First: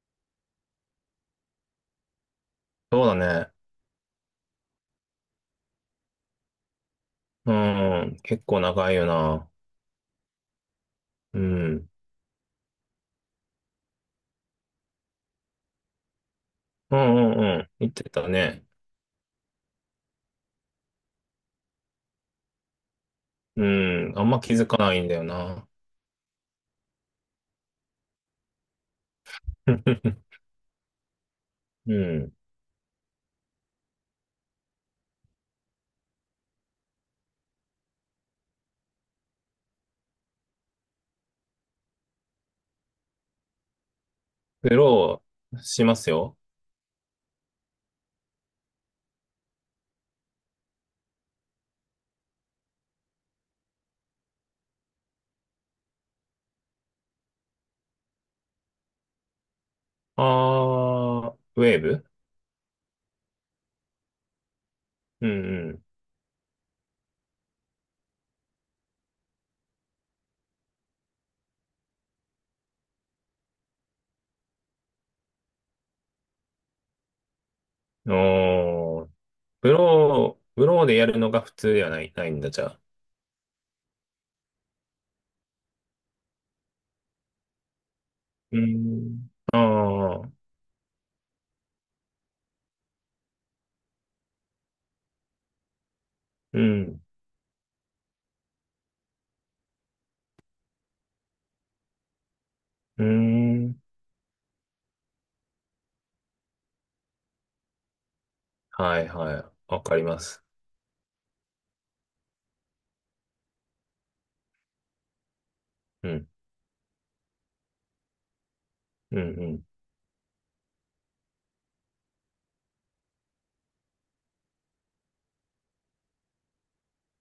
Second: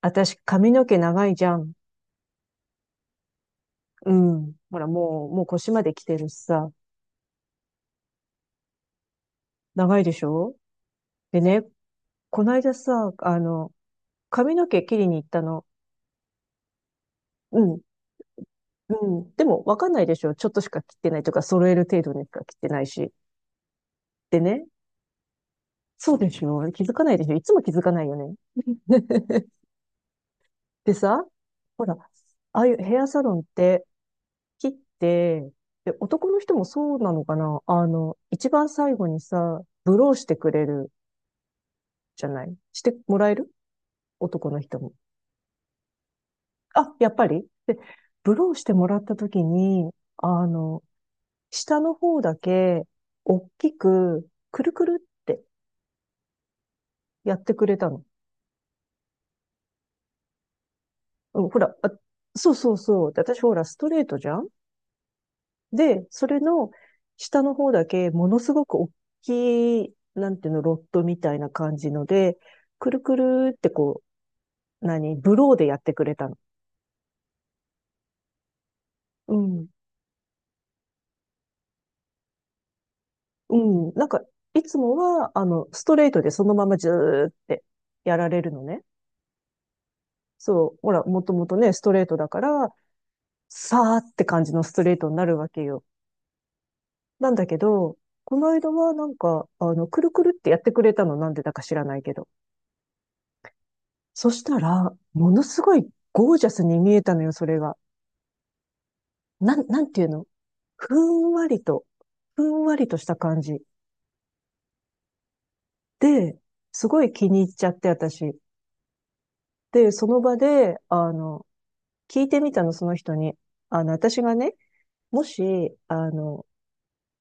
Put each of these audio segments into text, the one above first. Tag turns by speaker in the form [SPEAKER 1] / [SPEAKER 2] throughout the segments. [SPEAKER 1] 私、髪の毛長いじゃん。
[SPEAKER 2] そうだね。
[SPEAKER 1] うん。ほら、もう腰まで来てるしさ。
[SPEAKER 2] うん、うん結構長いよな。
[SPEAKER 1] 長いでしょ？
[SPEAKER 2] う
[SPEAKER 1] でね、
[SPEAKER 2] ん。
[SPEAKER 1] こないださ、髪の毛切りに行ったの。
[SPEAKER 2] うんうんう
[SPEAKER 1] う
[SPEAKER 2] ん。
[SPEAKER 1] ん。
[SPEAKER 2] 言ってたね。
[SPEAKER 1] うん。でも、わかんないでしょ？ちょっとしか切ってないとか、揃える程度にしか切ってないし。
[SPEAKER 2] うん。あんま
[SPEAKER 1] で
[SPEAKER 2] 気づ
[SPEAKER 1] ね、
[SPEAKER 2] かないんだよな。
[SPEAKER 1] そうでしょ？気づかないでしょ？いつも気づかないよね。でさ、ほ
[SPEAKER 2] う
[SPEAKER 1] ら、
[SPEAKER 2] ん。
[SPEAKER 1] ああいうヘアサロンって切って、で、男の人もそうなのかな一番最後にさ、ブローしてくれるじゃないしてもらえる？男の
[SPEAKER 2] グ
[SPEAKER 1] 人も。
[SPEAKER 2] ローしますよ。
[SPEAKER 1] あ、やっぱり？で、ブローしてもらった時に、あの、下の方だけ、大きく、くるくるってやってくれたの。
[SPEAKER 2] あー、
[SPEAKER 1] うん、ほ
[SPEAKER 2] ウェ
[SPEAKER 1] ら、
[SPEAKER 2] ー
[SPEAKER 1] あ、
[SPEAKER 2] ブ。
[SPEAKER 1] そうそうそう。で私ほら、ストレートじゃん。
[SPEAKER 2] うん
[SPEAKER 1] で、それの下の方だけ、ものすごく大きい、なんていうの、ロットみたいな感じので、くるくるってこう、何、ブローでやってくれたの。
[SPEAKER 2] うん。おー、
[SPEAKER 1] うん。
[SPEAKER 2] ブローでやるのが普通ではないんだ、じゃあ。
[SPEAKER 1] うん。なんか、いつもは、ストレートでそのままずーってやられる
[SPEAKER 2] う
[SPEAKER 1] のね。
[SPEAKER 2] ん。あー、
[SPEAKER 1] そう。ほら、もともとね、ストレートだから、さーって感じのストレートになるわけよ。
[SPEAKER 2] うん。
[SPEAKER 1] なんだけど、この間はなんか、くるくるってやってくれたの、なんでだか知らないけど。
[SPEAKER 2] うん。
[SPEAKER 1] そしたら、ものすごいゴージャスに見えたのよ、それが。
[SPEAKER 2] はいはい。
[SPEAKER 1] な
[SPEAKER 2] わ
[SPEAKER 1] ん
[SPEAKER 2] か
[SPEAKER 1] て
[SPEAKER 2] り
[SPEAKER 1] いう
[SPEAKER 2] ま
[SPEAKER 1] の？
[SPEAKER 2] す。
[SPEAKER 1] ふんわりと、ふんわりとした感じ。
[SPEAKER 2] うん。
[SPEAKER 1] で、すごい気に入っちゃって、私。
[SPEAKER 2] うん
[SPEAKER 1] で、その場で、聞いてみたの、その人に。私がね、もし、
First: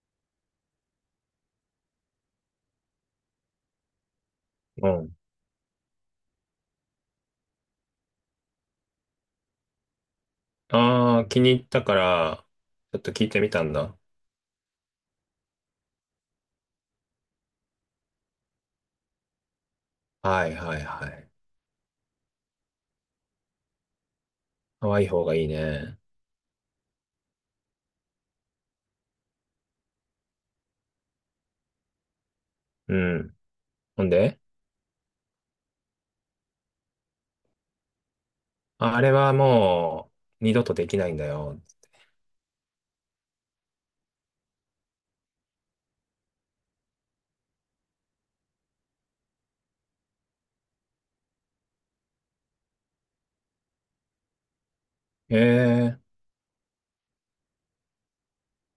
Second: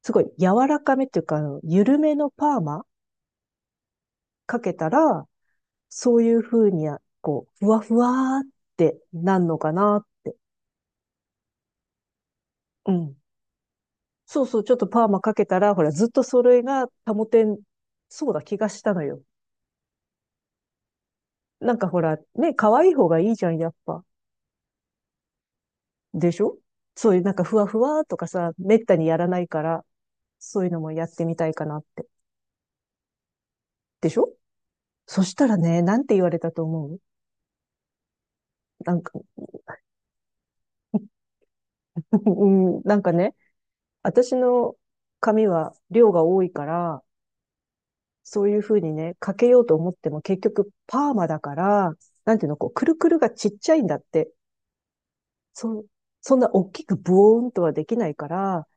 [SPEAKER 1] すごい柔らかめっていうか、緩めのパーマかけ
[SPEAKER 2] う
[SPEAKER 1] た
[SPEAKER 2] ん。
[SPEAKER 1] ら、そういう風に、こう、ふわふわーってなんのかな。
[SPEAKER 2] ああ、気に入ったから、
[SPEAKER 1] う
[SPEAKER 2] ちょっと
[SPEAKER 1] ん。
[SPEAKER 2] 聞いてみたんだ。
[SPEAKER 1] そうそう、ちょっとパーマかけたら、ほら、ずっとそれが保てん、そうだ気がしたのよ。
[SPEAKER 2] はいはいはい。
[SPEAKER 1] なんかほら、ね、可愛い方がいいじゃん、やっぱ。
[SPEAKER 2] 可愛い方がいいね。
[SPEAKER 1] でしょ？そういうなんかふわふわーとかさ、めったにやらないから、そういうのもやってみたいかなって。
[SPEAKER 2] うん。ほ
[SPEAKER 1] で
[SPEAKER 2] ん
[SPEAKER 1] しょ？
[SPEAKER 2] で、
[SPEAKER 1] そしたらね、なんて言われたと思う？な
[SPEAKER 2] あ
[SPEAKER 1] ん
[SPEAKER 2] れ
[SPEAKER 1] か、
[SPEAKER 2] は もう二度とできないんだよ。
[SPEAKER 1] うん、なんかね、私の髪は量が多いから、そういうふうにね、かけようと思っても結局パーマだから、なんていうの、こう、くるくるがちっちゃいんだって。
[SPEAKER 2] え
[SPEAKER 1] そ、
[SPEAKER 2] え、
[SPEAKER 1] そんな大きくブオーンとはできないから、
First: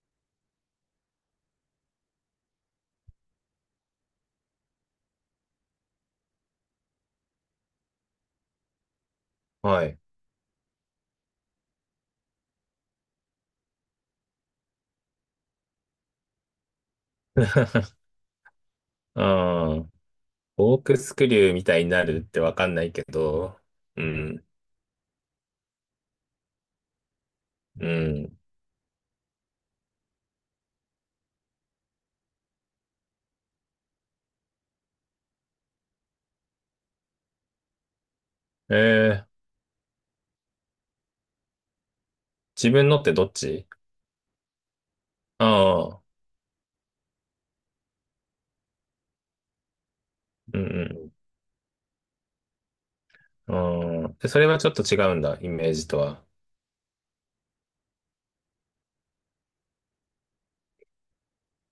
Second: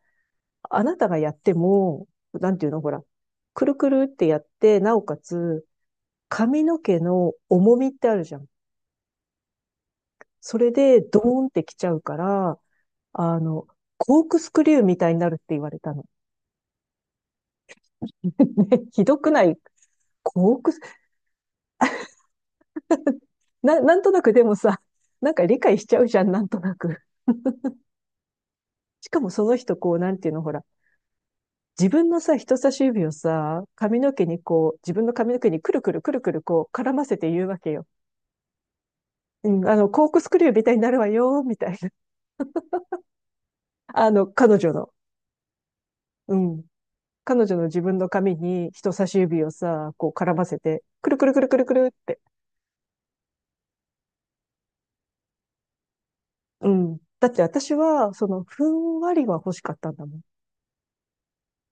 [SPEAKER 1] あなたがやっても、なんていうの、ほら、くるくるってやって、なおかつ、髪の毛の重みってあるじゃん。
[SPEAKER 2] はい。
[SPEAKER 1] それでドーンってきちゃうから、あの、コークスクリューみたいになるって言われたの。ね、ひどくない？
[SPEAKER 2] ああ、
[SPEAKER 1] コーク
[SPEAKER 2] コ
[SPEAKER 1] ス、
[SPEAKER 2] ークスクリューみたいになるってわかんないけど、
[SPEAKER 1] なん
[SPEAKER 2] う
[SPEAKER 1] となくで
[SPEAKER 2] ん、
[SPEAKER 1] もさ、なんか理解しちゃうじゃん、なんとなく。
[SPEAKER 2] うん。
[SPEAKER 1] しかもその人、こう、なんていうの、ほら、自分のさ、人差し指をさ、髪の毛にこう、自分の髪の毛にくるくるくるくるこう、絡ませて言うわけよ。
[SPEAKER 2] ええ、
[SPEAKER 1] うん、コークスクリューみたいになるわよ、みたいな。
[SPEAKER 2] 自分のってどっち？
[SPEAKER 1] あの、彼女の、
[SPEAKER 2] ああ、
[SPEAKER 1] うん。彼女の自分の髪に人差し指をさ、こう絡ま
[SPEAKER 2] う
[SPEAKER 1] せて、く
[SPEAKER 2] ん
[SPEAKER 1] るくるくるくるくるって。
[SPEAKER 2] うん。ああ、でそれはちょっと違うんだ、イメージとは。
[SPEAKER 1] うん。だって私は、その、ふんわりは欲しかったんだもん。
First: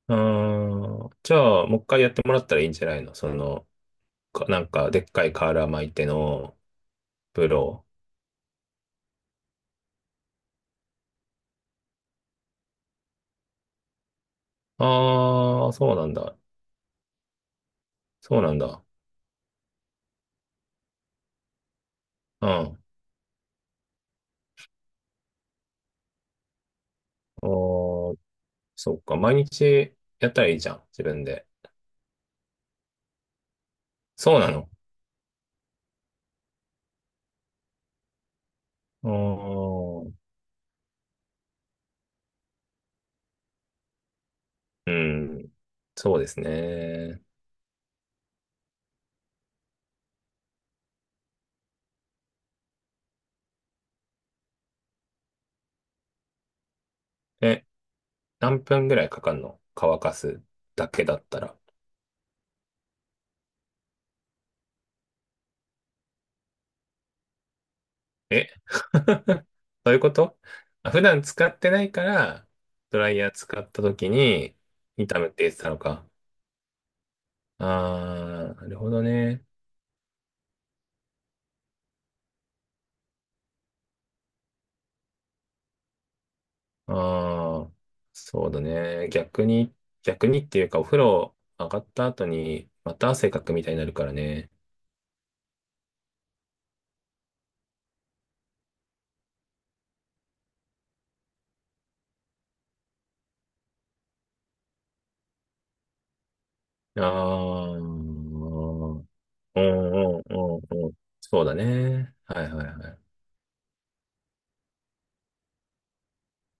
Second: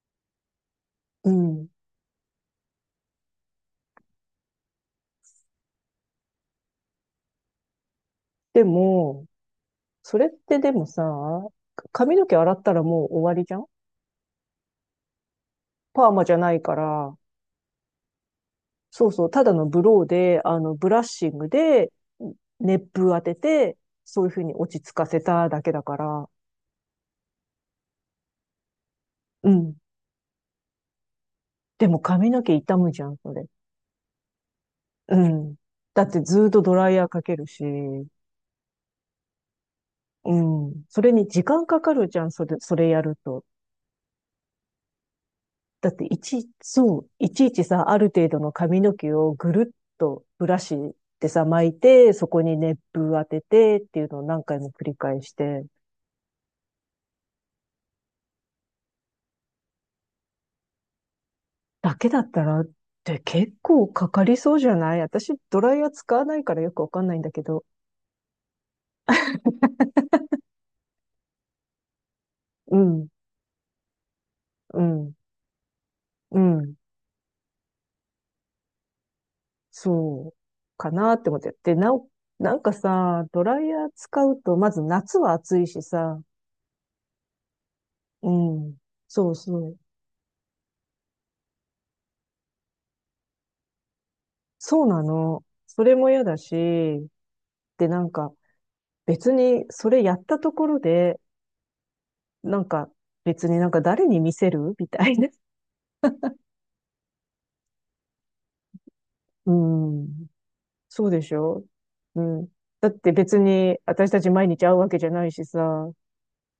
[SPEAKER 2] ああ、
[SPEAKER 1] う
[SPEAKER 2] じゃあ、
[SPEAKER 1] ん。
[SPEAKER 2] もう一回やってもらったらいいんじゃないの、その、か、なんか、でっかい瓦巻いてのプロ。
[SPEAKER 1] でも、それってでもさ、髪の毛洗ったらもう終わりじゃん。
[SPEAKER 2] ああ、そうな
[SPEAKER 1] パー
[SPEAKER 2] ん
[SPEAKER 1] マじ
[SPEAKER 2] だ。
[SPEAKER 1] ゃないから、
[SPEAKER 2] そうなんだ。
[SPEAKER 1] そうそう、ただのブローで、ブラッシングで、
[SPEAKER 2] うん。あ
[SPEAKER 1] 熱風当てて、そういうふうに落ち着かせただけだから、
[SPEAKER 2] ーそっか。毎
[SPEAKER 1] うん。
[SPEAKER 2] 日やったらいいじゃん。自分で。
[SPEAKER 1] でも髪の毛傷むじゃん、それ。
[SPEAKER 2] そうなの。
[SPEAKER 1] うん。だってずーっとドライヤーかけるし、
[SPEAKER 2] あー
[SPEAKER 1] うん。それに時間かかるじゃん、それ、それやると。
[SPEAKER 2] うん。
[SPEAKER 1] だって
[SPEAKER 2] そ
[SPEAKER 1] い
[SPEAKER 2] うです
[SPEAKER 1] ち、そう、
[SPEAKER 2] ね。
[SPEAKER 1] いちいちさ、ある程度の髪の毛をぐるっとブラシでさ、巻いて、そこに熱風当ててっていうのを何回も繰り返して、
[SPEAKER 2] え、何分ぐらいかかんの？乾かすだけだったら。
[SPEAKER 1] だけだったらって結構かかりそうじゃない？私、ドライヤー使わないからよくわかんないんだけど、
[SPEAKER 2] え。 そういうこと？あ、普段使ってないから、
[SPEAKER 1] う
[SPEAKER 2] ド
[SPEAKER 1] ん、
[SPEAKER 2] ライヤー使った時に、
[SPEAKER 1] うん、
[SPEAKER 2] 痛むって言ってたのか。
[SPEAKER 1] うん、
[SPEAKER 2] ああ、なるほどね。
[SPEAKER 1] そう、かなって思って。で、なお、なんかさ、ドライヤー使うと、まず夏は暑いしさ、
[SPEAKER 2] ああ、
[SPEAKER 1] う
[SPEAKER 2] そうだ
[SPEAKER 1] ん、
[SPEAKER 2] ね。
[SPEAKER 1] そう
[SPEAKER 2] 逆
[SPEAKER 1] そ
[SPEAKER 2] に、
[SPEAKER 1] う、
[SPEAKER 2] 逆にっていうか、お風呂上がった後に、また汗かくみたいになるからね。
[SPEAKER 1] そうなの。それも嫌だし、ってなんか別にそれやったところで、なんか別になんか誰に見せる？ みたいな。
[SPEAKER 2] ああ、うん
[SPEAKER 1] う
[SPEAKER 2] う
[SPEAKER 1] ん。
[SPEAKER 2] んうんうん。
[SPEAKER 1] そうでし
[SPEAKER 2] そうだ
[SPEAKER 1] ょ？
[SPEAKER 2] ね。
[SPEAKER 1] う
[SPEAKER 2] は
[SPEAKER 1] ん。
[SPEAKER 2] いはいは
[SPEAKER 1] だって
[SPEAKER 2] い。
[SPEAKER 1] 別に私たち毎日会うわけじゃないしさ。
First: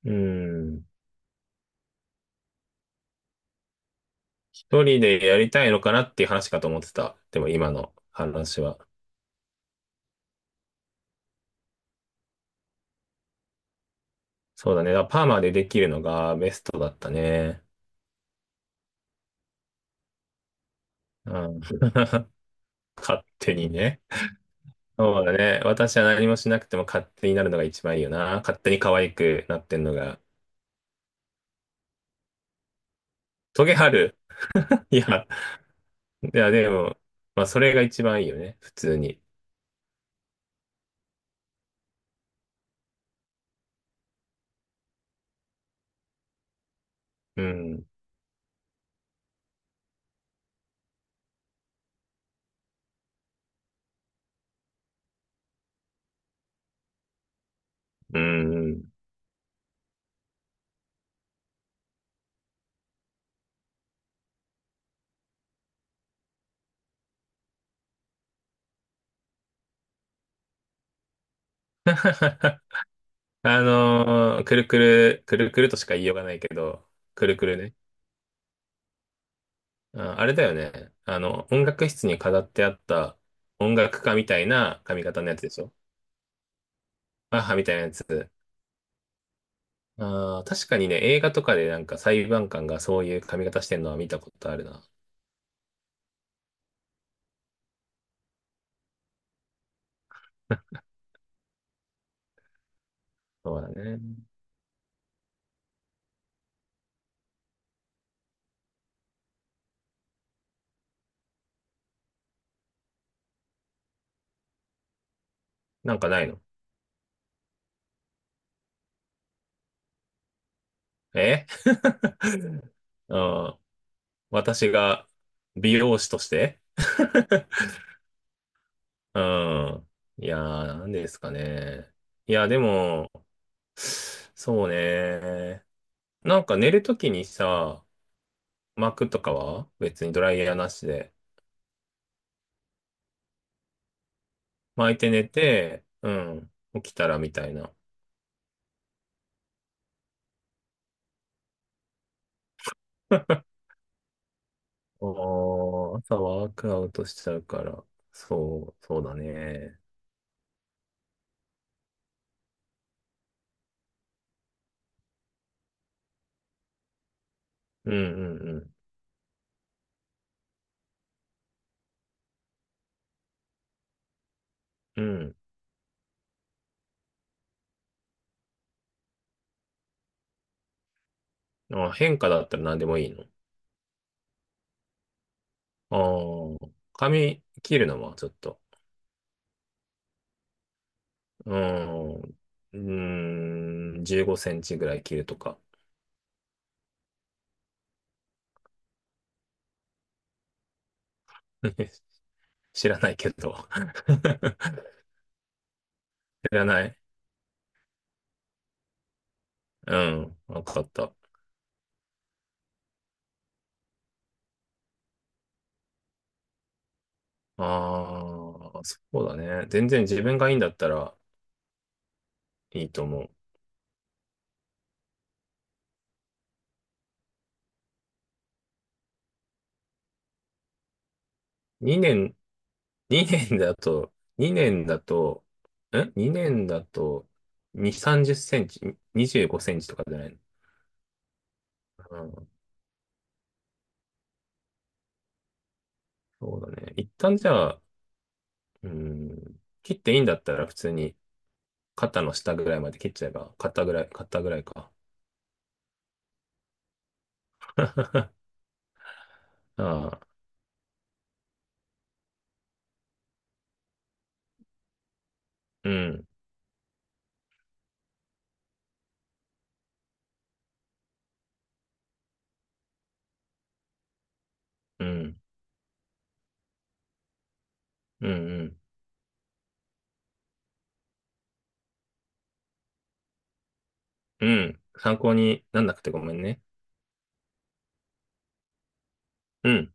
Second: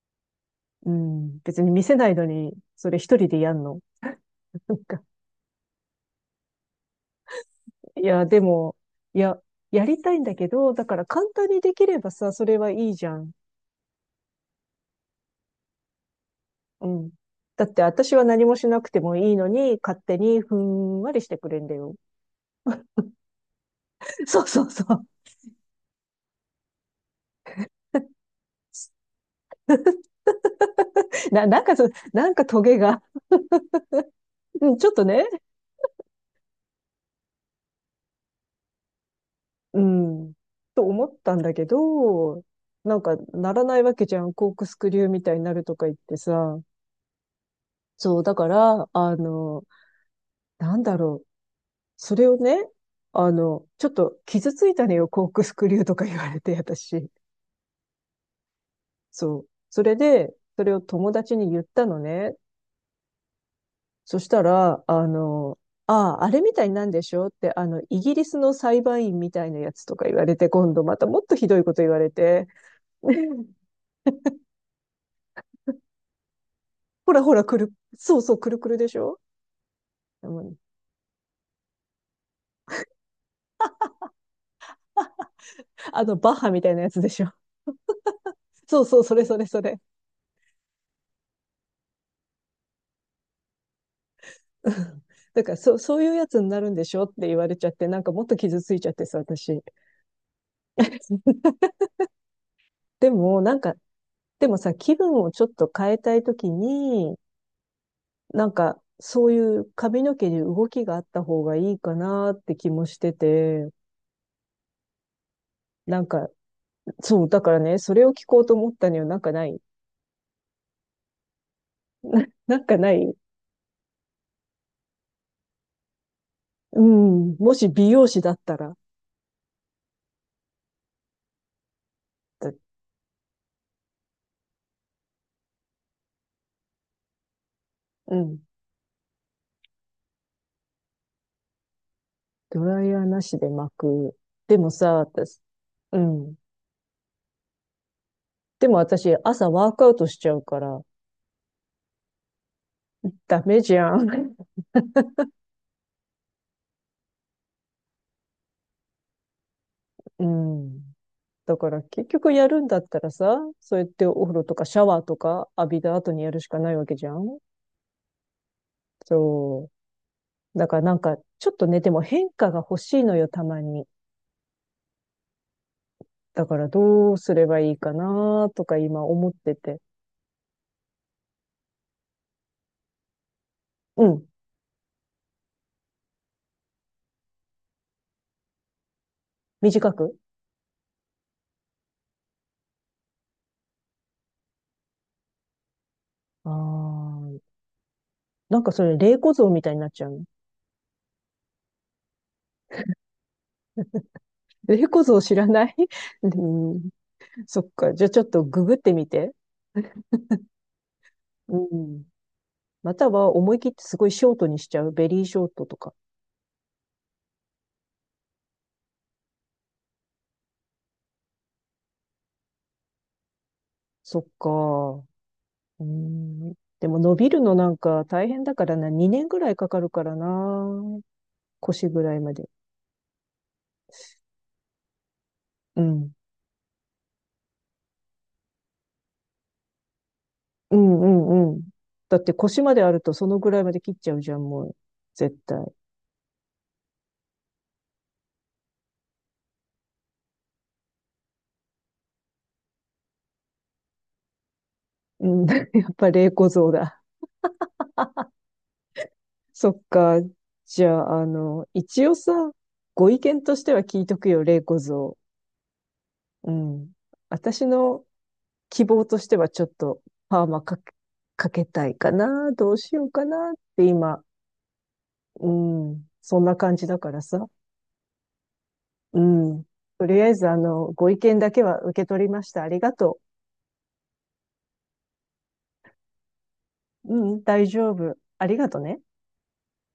[SPEAKER 2] うん。
[SPEAKER 1] うん。別に見せないのに、それ一人でやんの。
[SPEAKER 2] 一
[SPEAKER 1] なん
[SPEAKER 2] 人
[SPEAKER 1] か、
[SPEAKER 2] でやりたいのかなっていう話かと思ってた。でも今の
[SPEAKER 1] いや、で
[SPEAKER 2] 話
[SPEAKER 1] も、
[SPEAKER 2] は。
[SPEAKER 1] いや、やりたいんだけど、だから簡単にできればさ、それはいいじゃん。
[SPEAKER 2] そうだね。だからパーマでできるのがベストだ
[SPEAKER 1] う
[SPEAKER 2] った
[SPEAKER 1] ん。
[SPEAKER 2] ね。
[SPEAKER 1] だって私は何もしなくてもいいのに、勝手にふんわりし
[SPEAKER 2] う
[SPEAKER 1] てく
[SPEAKER 2] ん。
[SPEAKER 1] れんだよ。
[SPEAKER 2] 勝手にね。
[SPEAKER 1] そうそうそう。
[SPEAKER 2] そうだね。私は何もしなくても勝手になるのが一番いいよな。勝手に可愛くなってんのが。
[SPEAKER 1] なんかそう、なんかトゲが、
[SPEAKER 2] トゲある？
[SPEAKER 1] うんち ょっ
[SPEAKER 2] い
[SPEAKER 1] とね、
[SPEAKER 2] や、いや、でも、まあ、それが一番いいよね。普通に。
[SPEAKER 1] うん、と思ったんだけど、なんかならないわけじゃん。コークスクリューみたいになるとか言ってさ。
[SPEAKER 2] うん。
[SPEAKER 1] そう、だから、なんだろう。それをね、ちょっと傷ついたのよ、コークスクリューとか言われて、私。
[SPEAKER 2] うん。
[SPEAKER 1] そう。それで、それを友達に言ったのね。そしたら、ああ、あれみたいになんでしょうって、イギリスの裁判員みたいなやつとか言われて、今度またもっとひどいこと言われて、
[SPEAKER 2] くるくる、くるくるとしか言いようがないけど。
[SPEAKER 1] ほら
[SPEAKER 2] く
[SPEAKER 1] ほ
[SPEAKER 2] る
[SPEAKER 1] ら、
[SPEAKER 2] くる
[SPEAKER 1] くる、
[SPEAKER 2] ね。
[SPEAKER 1] そうそう、くるくるでしょ？
[SPEAKER 2] あ、あ
[SPEAKER 1] う
[SPEAKER 2] れだよ
[SPEAKER 1] ん、
[SPEAKER 2] ね。あの、音楽室に飾ってあった音楽家みたいな髪型のやつでしょ？
[SPEAKER 1] あの、バッハみたいなやつでしょ？
[SPEAKER 2] 母みたいなやつ。
[SPEAKER 1] そうそう、それそれそれ。
[SPEAKER 2] あー確かにね、映画とかでなんか裁判官がそういう髪型してるのは見たことある
[SPEAKER 1] う
[SPEAKER 2] な。
[SPEAKER 1] ん、だから、そう、そういうやつになるんでしょって言われちゃって、なんかもっと傷ついちゃってさ、私。でも、な
[SPEAKER 2] そ
[SPEAKER 1] ん
[SPEAKER 2] うだ
[SPEAKER 1] か、
[SPEAKER 2] ね。
[SPEAKER 1] でもさ、気分をちょっと変えたいときに、なんか、そういう髪の毛に動きがあった方がいいかなって気もしてて、
[SPEAKER 2] なん
[SPEAKER 1] なん
[SPEAKER 2] かない
[SPEAKER 1] か、
[SPEAKER 2] の？
[SPEAKER 1] そう、だからね、それを聞こうと思ったにはなんかない？
[SPEAKER 2] え。
[SPEAKER 1] なんかな い？
[SPEAKER 2] うん。私が美容師として。
[SPEAKER 1] うん、もし美容師だったら、
[SPEAKER 2] うん。いやー、なんですかね。いや、
[SPEAKER 1] だ
[SPEAKER 2] でも、そうね。なんか寝るときにさ、
[SPEAKER 1] うん、
[SPEAKER 2] 巻くとかは別にドライヤーなしで
[SPEAKER 1] ドライヤーなしで巻く。でもさ、
[SPEAKER 2] 巻いて寝
[SPEAKER 1] 私、
[SPEAKER 2] て、
[SPEAKER 1] う
[SPEAKER 2] う
[SPEAKER 1] ん。
[SPEAKER 2] ん、起きたらみたいな。
[SPEAKER 1] でも私、朝ワークアウトしちゃうから、ダメ じゃん。
[SPEAKER 2] おー、朝ワークアウトしちゃうから。そう、そうだね。
[SPEAKER 1] うん。だから結局やるんだったらさ、そうやってお風呂とかシャワーとか浴びた後にやるしかないわけじゃん。
[SPEAKER 2] うんうん
[SPEAKER 1] そう。だからなんか、ちょっとね、でも変化が欲しいのよ、たまに。
[SPEAKER 2] うん。うん。
[SPEAKER 1] だからどうすればいいかなとか今思ってて。
[SPEAKER 2] あ、変化だったら何でもいいの？
[SPEAKER 1] うん、
[SPEAKER 2] ああ、髪切るのはちょっと、
[SPEAKER 1] 短く
[SPEAKER 2] うーん、うーん、15センチぐらい切るとか。
[SPEAKER 1] あーなんかそれ、霊子像みたいになっちゃうの。
[SPEAKER 2] 知らないけど。
[SPEAKER 1] 霊子像知らない？ う
[SPEAKER 2] 知らな
[SPEAKER 1] ん、
[SPEAKER 2] い。
[SPEAKER 1] そっか。じゃあちょっとググってみて。
[SPEAKER 2] うん、わかった。
[SPEAKER 1] うん。または思い切ってすごいショートにしちゃう。ベリーショートとか。
[SPEAKER 2] ああ、そうだね。全然自分がいいんだったらいいと思う。
[SPEAKER 1] そっか。うん。でも伸びるのなんか大変だからな。2年ぐらいかかるからな。腰
[SPEAKER 2] 2
[SPEAKER 1] ぐらいま
[SPEAKER 2] 年、
[SPEAKER 1] で。
[SPEAKER 2] 2年だと、2年だと、
[SPEAKER 1] うん。
[SPEAKER 2] 2 年だと、2、30センチ、25センチとかじゃないの？
[SPEAKER 1] うんうんうん。
[SPEAKER 2] う
[SPEAKER 1] だって
[SPEAKER 2] ん、
[SPEAKER 1] 腰まであるとそのぐらいまで切っちゃうじゃん、もう。絶対。
[SPEAKER 2] そうだね。一旦じゃあ、うん、切っていいんだったら普通に肩の下ぐらいまで切っちゃえば、肩ぐらいか。
[SPEAKER 1] うん、やっぱ霊小像だ。そっ
[SPEAKER 2] あ
[SPEAKER 1] か。
[SPEAKER 2] あ、
[SPEAKER 1] じゃあ、一応さ、ご意見としては聞いとくよ、霊小像。
[SPEAKER 2] うん、
[SPEAKER 1] うん。私の希望としてはちょっとパーマかけ、かけたいかな、どうしようかなって今、
[SPEAKER 2] うん、
[SPEAKER 1] うん、そんな感じだからさ。
[SPEAKER 2] うん、うん、
[SPEAKER 1] うん。とりあえず、ご意見だけは受け取りました。ありがと
[SPEAKER 2] うん。参考になんなくてごめんね。
[SPEAKER 1] う。うん、大丈夫。ありがとね。
[SPEAKER 2] うん。